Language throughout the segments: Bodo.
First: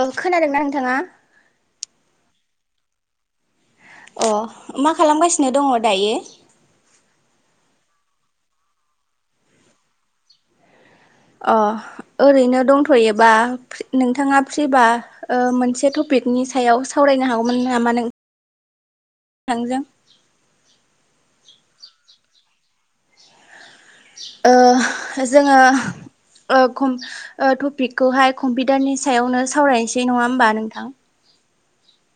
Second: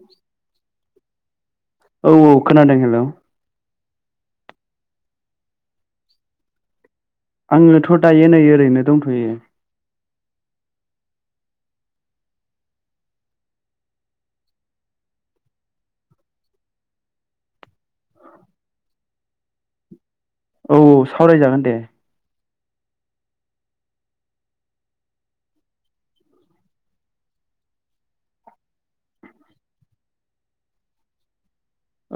औ खोनादोंना नोंथाङा? औ औ खोनादों हेल'। अ मा खालामगासिनो दङ दायो? आङोथ' दायो नै ओरैनो दंथ'यो। अ ओरैनो दंथ'योबा नोंथाङा फ्रिबा ओ मोनसे टपिक फिकनि सायाव सावरायनो हागौमोन नामा नों नोंथांजों? औ औ सावरायजागोन दे। ओ जोङो ओ कम ओ टपिकखौहाय कम्पिउटारनि सायावनो सावरायनोसै नङा होमबा नोंथां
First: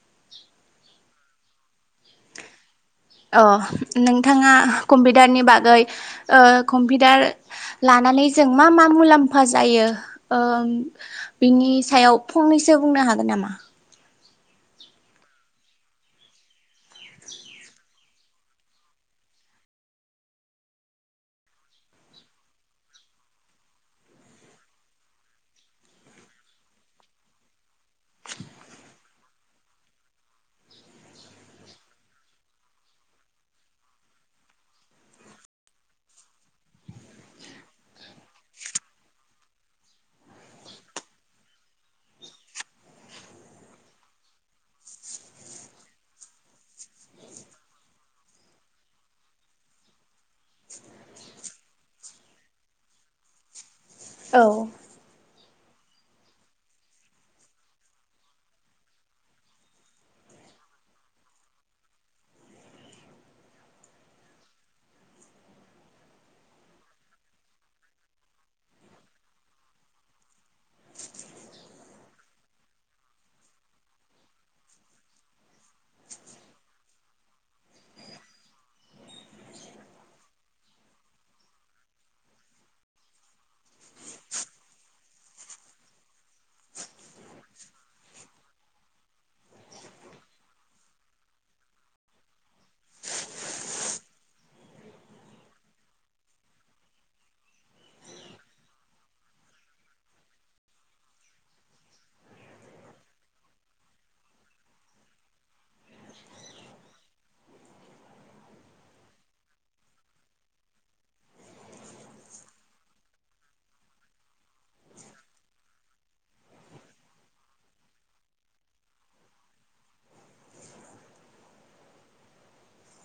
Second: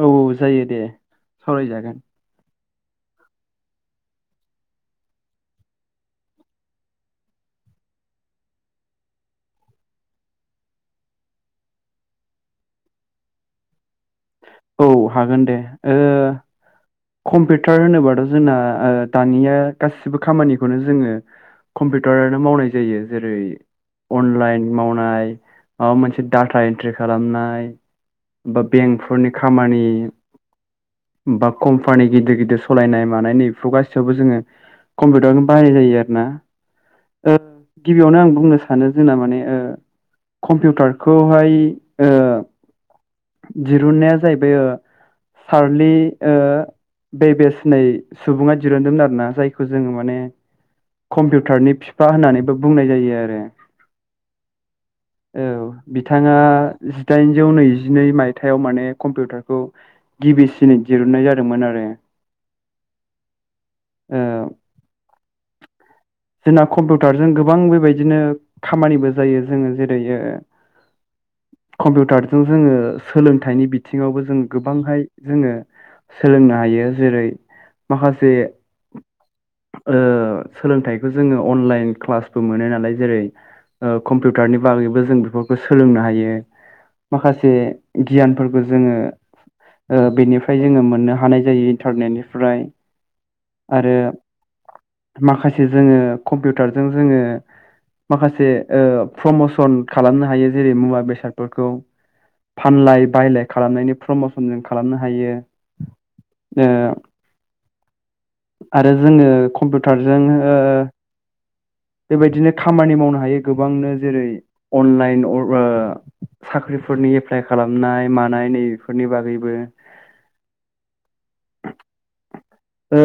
औ औ जायो दे सावरायजागोन अ नोंथाङा कम्पिउटारनि बागै ओ कम्पिउटार लानो लानानै जों मा मा मुलाम्फा जायो ओ बिनि सायाव फंनैसो बुंनो हागोनामा औ हागोन दे ओ कम्पिउटार होनोबाथ' जोंना ओ दानिया गासिबो खामानिखौनो जोङो कम्पिउटारानो मावनाय जायो जेरै अनलाइन मावनाय माबा मोनसे डाटा एन्ट्रि खालामनाय बा बेंकफोरनि खामानि बा कम्पानि गिदिर गिदिर सलायनाय मानायनि बेफोर गासैयावबो जोङो कम्पिउटारावनो बाहाय जायो आरो ना ओ गिबियावनो आं बुंनो सानो जोंना माने ओ कम्पिउटारखौहाय ओ दिरुनाया जाहैबाय सारलि ओ बेबेेस होननाय सुबुङा दिरुनदोंमोन आरोना जायखौ जोङो माने कम्पिउटारनि फिफा होननानैबो बुंनाय जायो आरो औ औ बिथाङा जिदाइनजौ नैजि जिनै मायथायाइाव माने कम्पिउटारखौ गिबिसिन दहुननाय जादोंमोन आरो [inaudible] ओ [inaudible] जोंना कम्पिउटारजों गोबां बेबायदिनो खामानिबो जायो जोङो जेरै ओ कम्पिउटारजों जोङो सोलोंथाइनि बिथिङावबो जों गोबांहाय जोङो सोलोंनो हायो जेरै माखासे ओ सोलोंथाइखौ जोङो अनलाइन क्लासबो मोनो नालाय जेरै ओ कम्पिउटारनि बागैबो जों बेफोरखौ सोलोंनो हायो माखासे गियानफोरखौ जोङो ओ बेनिफ्राय जोङो मोननो हानाय जायो इन्टारनेटनिफ्राय आरो माखासे जोङो कम्पिउटारजों जोङो माखासे ओ प्रमसन खालामनो हायो जेरै मुवा बेसादफोरखौ फानलाय बायलाय खालामनायनि प्रमसन जों खालामनो हायो ए आरो जोङो कम्पिउटारजों ओ [unintelligible] बेबायदिनो खामानि मावनो हायो गोबांनो जेरै अनलाइन अबा साख्रि फोरनि एप्लाइ खालामनाय मानाय नैबेफोरनि बागैबो [inaudible] ओ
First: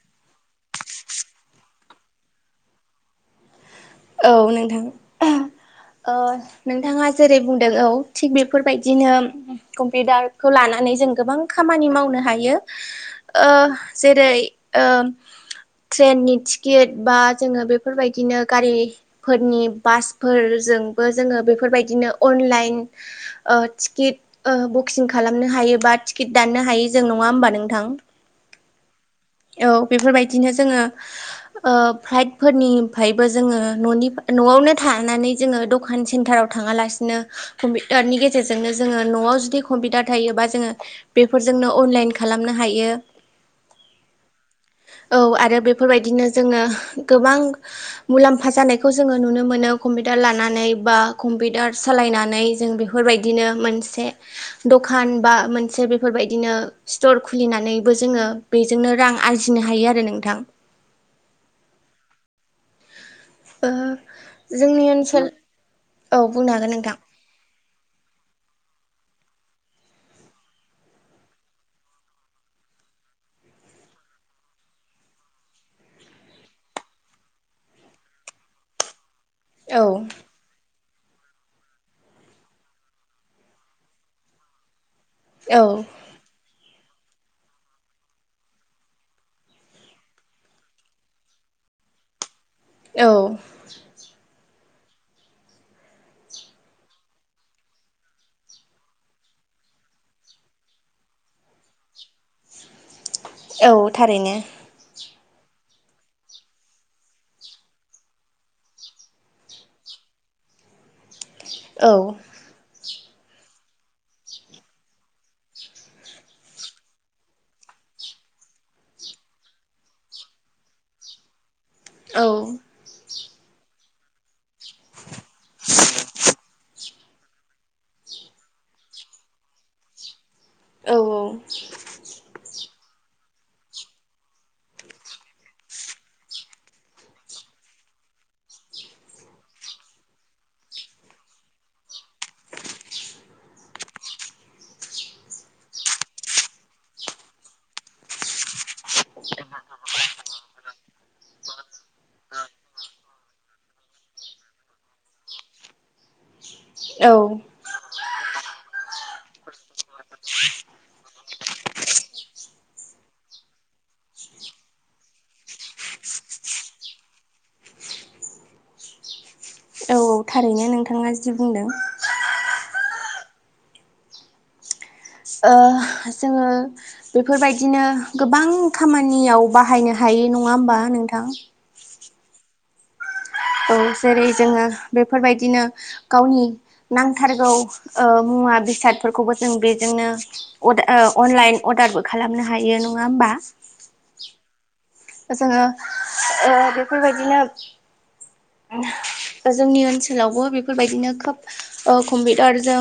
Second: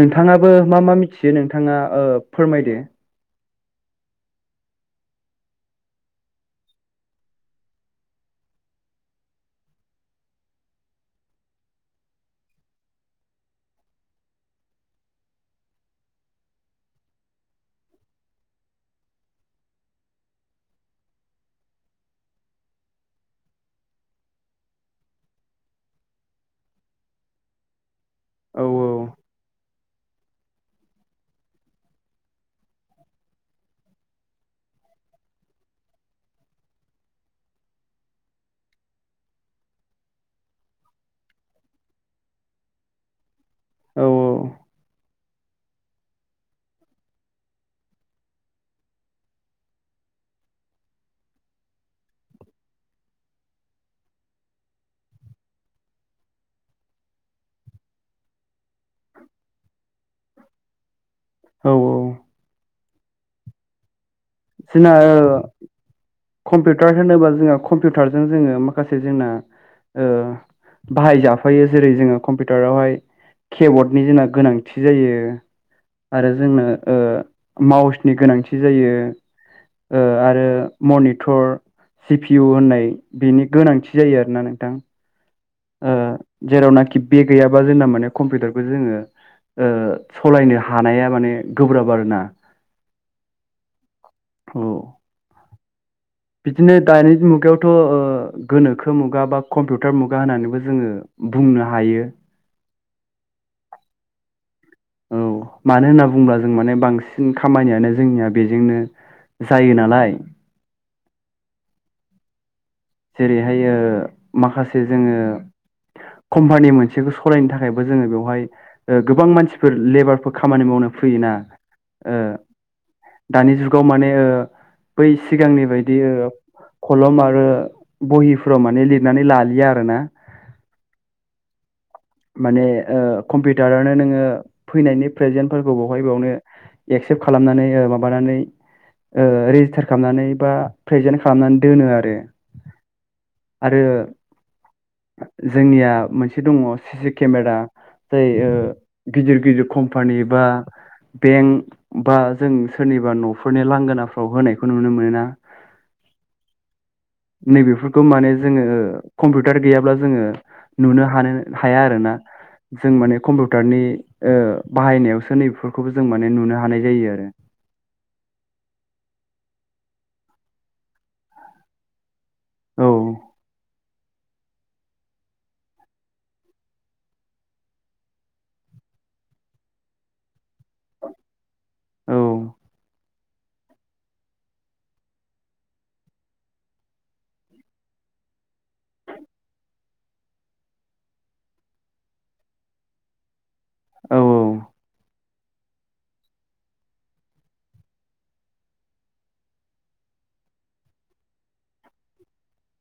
नोंथाङाबो मा मा मिथियो नोंथाङा ओ फोरमायदो औ नोंथां ओ नोंथाङा जेरै बुंदों औ थिग बेफोरबायदिनो कम्पिउटारखौ लानानै नानै जों गोबां खामानि मावनो हायो ओ जेरै ओ ट्रेननि टिकेट बा जोङो बेफोरबायदिनो गारि फोरनि बासफोरजोंबो जोङो बेफोरबायदिनो अनलाइन ओ तिकि टिकेट ओ बुकिं खालामनो हायो बा टिकेट दाननो हायो जों नङा होमबा नोंथां औ औ औ बेफोरबायदिनो जोङो ओ फाइटफोरनिफ्रायबो जोङो न'नि न'आवनो थानानै जोङो दखान सेन्टाराव थाङालासिनो कम्पिउटारनि गेजेरजोंनो जोङो न'आव नआव जुदि कम्पुटार थायोब्ला जोङो बेफोरजोंनो अनलाइन खालेमनो हायो। औ [unintelligible] औ आरो बेफोरबायदिनो जोङो गोबां मुलाम्फा जानायखौ जोङो नुनो मोनो कम्पिउटार लानानै बा कम्पिउटार सालायनानै जों बेफोरबायदिनो मोनसे द' खान बा मोनसे बेफोरबायदिनो स्तर खुलिननैबो जोङो बे जोंनो रां आरजिनो हायो आरो नोंथां औ औ ओ जोंनि जोंना ओनसोल ओ औ बुंनो हागोन नोंथां कम्पिउटार होनोबा जोंहा कम्पिउटारजों जोङो मा खासे जोंना ओ बाहाय जाफायो जेरै जोङो कम्पिउटारावहाय केबर्डनि जोंना गोनांथि जायो आरो जोंनो ओ माउसनि गोनांथि जायो। औ ओ आरो मनिथर सि पि इउ होननाय बिनि गोनांथि जायो आरोना नोंथां। औ ओ जेरावनाखि बे गैयाबा जोंना माने कम्पिउटारखौ जोङो ओ सलायनो हानाया माने गोब्राब आरोना औ औ बिदिनो दानि मुगायावथ' ओ गोनोखो मुगा बा कम्पिउटार मुगा होननानैबो जोङो बुंनो हायो औ थारैनो औ मानो होनना बुङोब्ला जों माने बांसिन खामानियानो जोंनिया बेजोंनो जायो नालाय औ जेरैहाय ओ माखासे जोङो कम्पानि मोनसेखौ सालायनो थाखायबो जोङो बेवहाय गोबां मानसिफोर लेबारफोर खामानि माव मावनो फैयोना ओ औ दानि जुगाव माने ओ बै सिगांनि बायदि ओ खलम आरो बहिफ्राव माने लिरनानै लालिया आरोना औ औ माने ओ कम्पिउटारानो नोङो फैनायनि प्रेजेन्टफोरखौ बावहाय बेयावनो एक्सेप्ट खालामनानै ओ माबानानै ओ रेजिस्टार खामनानै बा प्रेजेन्ट खालामनानै दोनो आरो आरो जोंनिया मोनसे दङ' सिसि केमेरा जाय ओ गिदिर गिदिर खम्पानि बा बेंक बा जों सोरनिबा न'फोरनि लांगोनाफ्राव होनायखौ नुनो मोनोना औ गो माने जोङो कम्पिउटार गैयाब्ला जोङो नुनो हानो हाया आरोना जों माने कम्पिउटारनि ओ बाहायनायावसो नै बेफोरखौबो जों माने नुनो हानाय जायो आरो। [unintelligible] औ थारैनो नोंथाङा जि बुंदों औ ओ जोङो बेफोरबायदिनो गोबां खामानियाव बाहायनो हाय [unintelligible] नङा होमबा नोंथां औ औ जेरै जोङो बेफोरबायदिनो गावनि नांथारगौ ओ मुवा बेसाद फोरखौबो जों बेजोंनो अद ओ अनलाइन अर्डारबो खालामनो हायो नङा होमबा औ औ जोङो ओ बेफोरबायदिनो जोंनि ओनसोलावबो बेफोरबायदिनो खोब ओ कम्पिउटारजों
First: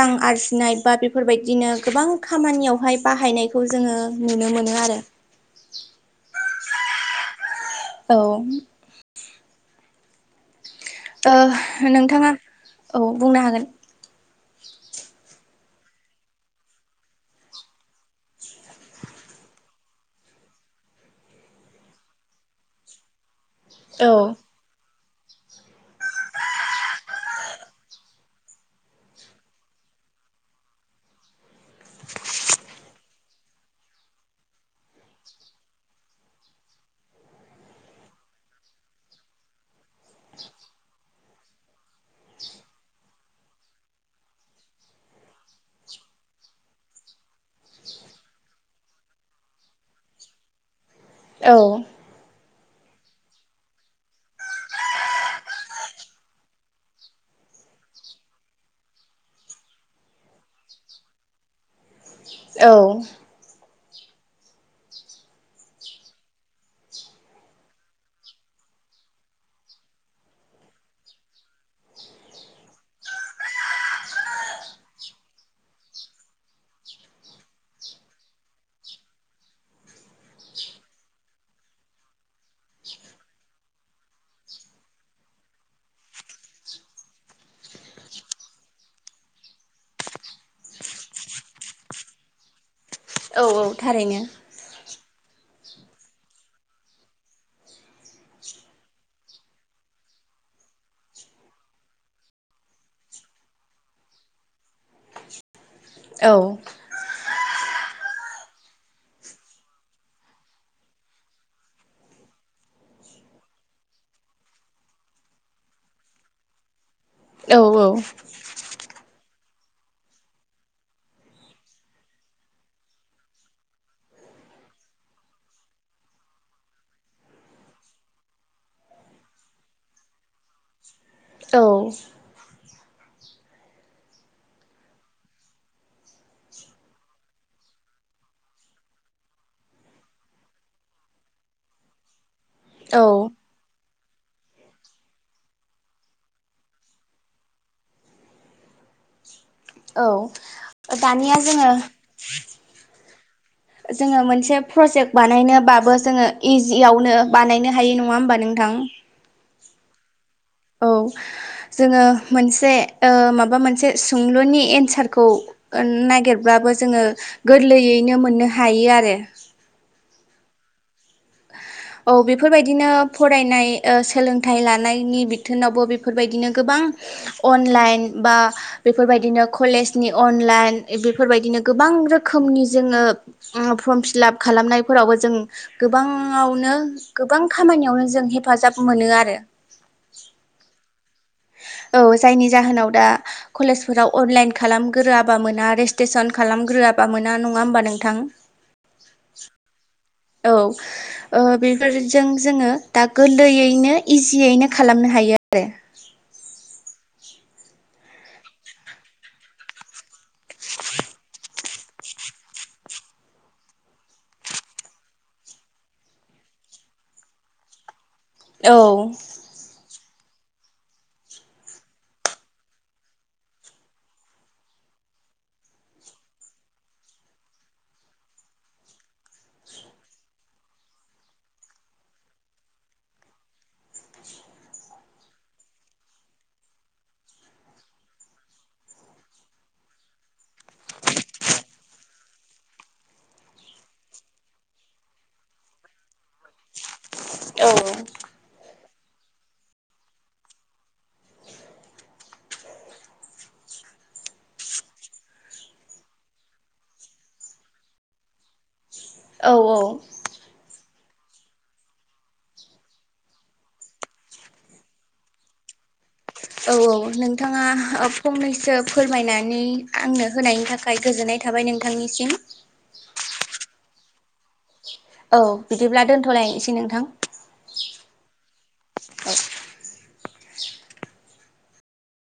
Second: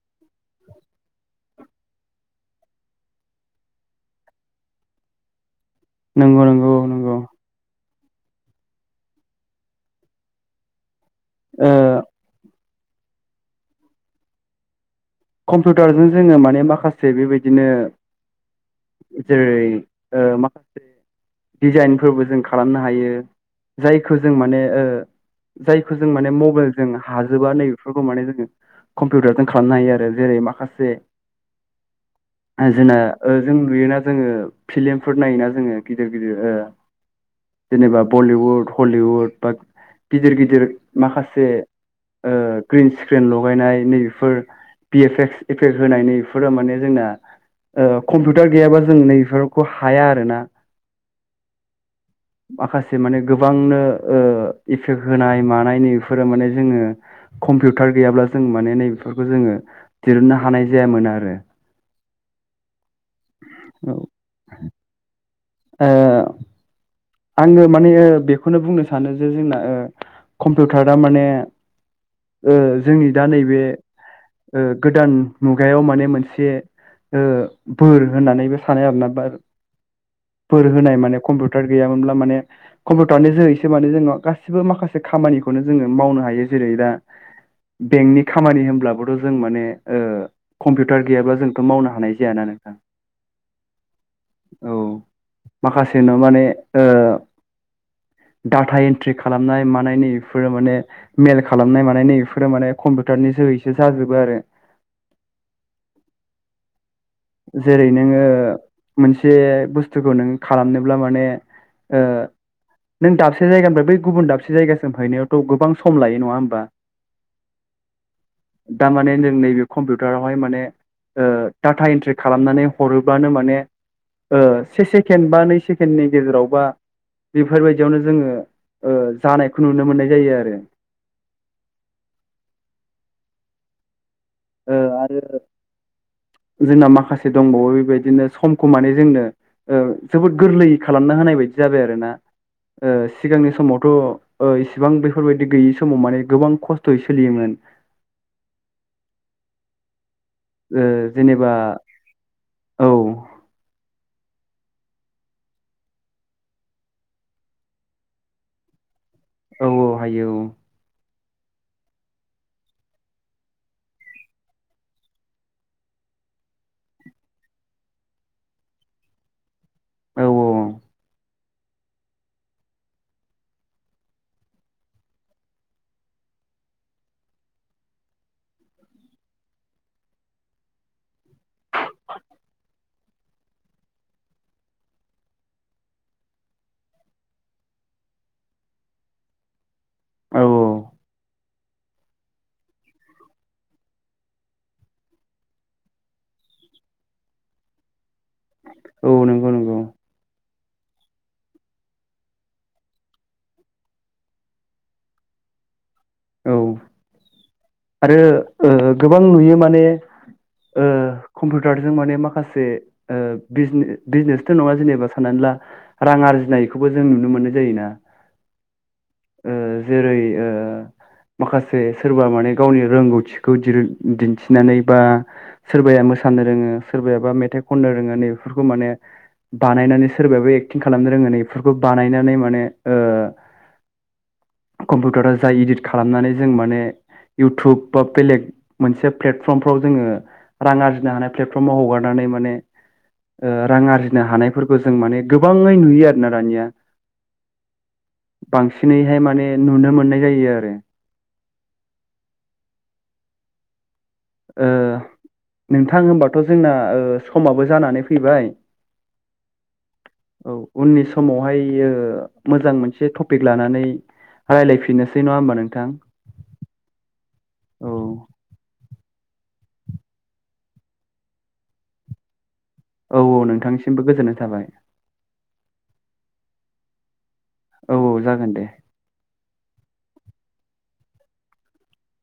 रां आरजिनाय बा बेफोरबायदिनो गोबां खामानियावहाय बाहायनायखौ जोङो नुनो मोनो आरो नंगौ नंगौ नंगौ औ ओ नोंथाङा औ बुंनो हागोन कम्पिउटारजों जोङो माने माखासे बेबायदिनो जेरै माखासे डिजाइनफोरबो जों खालामनो हायो औ जायखौ जों माने जायखौ जों माने मबाइलजों हाजोबा नै बेफोरखौ माने जोङो कम्पिउटारजों खालामनो हायो आरो जेरै माखासे [inaudible] जोंना जों नुयोना जोङो फिलिमफोर नायोना जोङो गिदिर गिदिर जेनेबा बलिउड हलिउड बा गिदिर गिदिर माखासे ग्रिन स्क्रिन लगायनाय नैबेफोर एफेक्स एफेक्स होनायनि बेफोरो माने जोंना कम्पिउटार गैयाबा जों नैबेफोरखौ हाया आरो ना औ माखासे माने गोबांनो इफेक्ट होनाय मानायनि बेफोरो माने जोङो कम्पिउटार गैयाब्ला जों माने नै बेफोरखौ जोङो दिरुननो हानाय जायामोन आरो [inaudible] औ औ ओ आङो माने बेखौनो बुंनो सानो जे जोंना कम्पिउटारा माने जोंनि दा नैबे गोदान मुगायाव माने मोनसे बोर होननानैबो सानो आरो ना फोर होनाय माने कम्पिउटार गैयामोनब्ला माने कम्पिउटारनि जोहै माने जोङो गासिबो माखासे खामानिखौनो जोङो मावनो हायो जेरै दा [inaudible] बेंकनि खामानि होनब्लाबोथ' जों माने कम्पिउटार गैयाब्ला जोंथ' मावनो हानाय जायाना नोंथां [inaudible] नंगौ थारैनो औ माखासे न' माने डाटा एन्ट्रि खालामनाय मानाय नै बेफोरो माने मेल खालामनाय कम्पिउटारनि जोहैसो जाजोबो आरो औ जेरै नोङो मोनसे बुस्थुखौ नों खालामनोब्ला माने [inaudible] नों दाबसे जायगानिफ्राय बै गुबुन दाबसे जायगासिम हैनायावथ' गोबां सम लायो नङा होमबा औ दामाने जों नैबे कम्पिउटारावहाय माने टाटा इन्ट्रे खालामनानै हरोब्लानो माने से सेकेण्ड बा नै सेकेण्डनि गेजेरावबा बेफोरबायदियावनो जोङो जानायखौ नुनो मोननाय जायो आरो औ ओ आरो जोंना माखासे दंबावो बेबायदिनो समखौ माने जोंनो ओ जोबोद गोरलै खालामना होनाय बायदि जाबाय आरो ना ओ औ सिगांनि समाव थ' ओ इसिबां बेफोरबायदि गैयि समाव माने गोबां खस्थ'यै सोलियोमोन [inaudible] औ ओ दानिया जेनेबा जोङो औ जोङो मोनसे प्रजेक्ट बानायनोबाबो जोङो इजियावनो बानायनो हायो नङा होमबा नोंथां। औ -औ हायो औ। औ जोङो मोनसे ओ माबा मोनसे सोंलुनि एन्सारखौ ओ नागिरब्ला बो जोङो गोरलैयैनो मोननो हायो आरो। औ [inaudible] औ बेफोरबायदिनो फरायनाय ओ सोलोंथाइ लानायनि बिथोनावबो बेफोरबायदिनो गोबां अनलाइन बा बेफोरबायदिनो कलेजनि अनलाइन ए बेफोरबायदिनो गोबां रोखोमनि जोङो उम फर्म फिलाप खालामनायफोरावबो जों गोबाङावनो गोबां खामानियावनो जों हेफाजाब मोनो आरो। औ औ जायनि जाहोनाव दा कलेजफोराव अनलाइन खालामग्रोआबा मोना रेस्ट्रेसन खालामग्रो गोराबा मोना नङा होमबा नोंथां? औ नोंगौ नोंगौ। औ ओ बेफोरजों जोङो दा गोरलैयैनो इजियैनो खालामनो हायो आरो। औ आरो ओ गोबां नुयो माने ओ कम्पुतारजों माने माखासे ओ बिजने बिजनेसथ' नङा जेनेबा साननानै ला रां आर जिनायखौबो जों नुनो मोननाय जायोना। औ ओ जेरै ओ [inaudible] माखासे सोरबा माने गावनि रोंगौथिखौ दिरुन दिन्थिनानै बा सोरबाया मोसानो रोङो सोरबाबा मेथाइ खनो रोङो नै बेफोरखौ माने बानायनानै सोरबाबो एक्टिं खालामनो रोङो। नै इफोरखो बानायनानै माने ओ कम्पिउटारा जाय इदिट खालामनानै जों माने इउटुब बा बेलेग मोनसे प्लेटफर्मफोराव जोङो रां आरजिनो हानाय प्लेटफर्माव हगारनानै माने ओ रां आरजिनो हानायफोरखौ जों माने गोबाङै नुयो आरो ना दानिया। औ बांसिनैहाय माने नुनो मोननाय जायो आरो। ओ नोंथां होमबाथ' जोंना ओ समाबो जानानै फैबाय। औ औ औ उननि समावहाय ओ मोजां मोनसे टपिक लानानै रायलायफिननोसै नङा होमबा नोंथां। औ नोंथाङा औ ओ फंनैसो फोरमायनानै आंनो होनायनि थाखाय गोजोननाय थाबाय नोंथांनिसिम। औ औ नोंथांनिसिमबो गोजोननाय थाबाय। औ बिदिब्ला दोन्थ'लायनोसेै नोंथां। औ औ जागोन दे।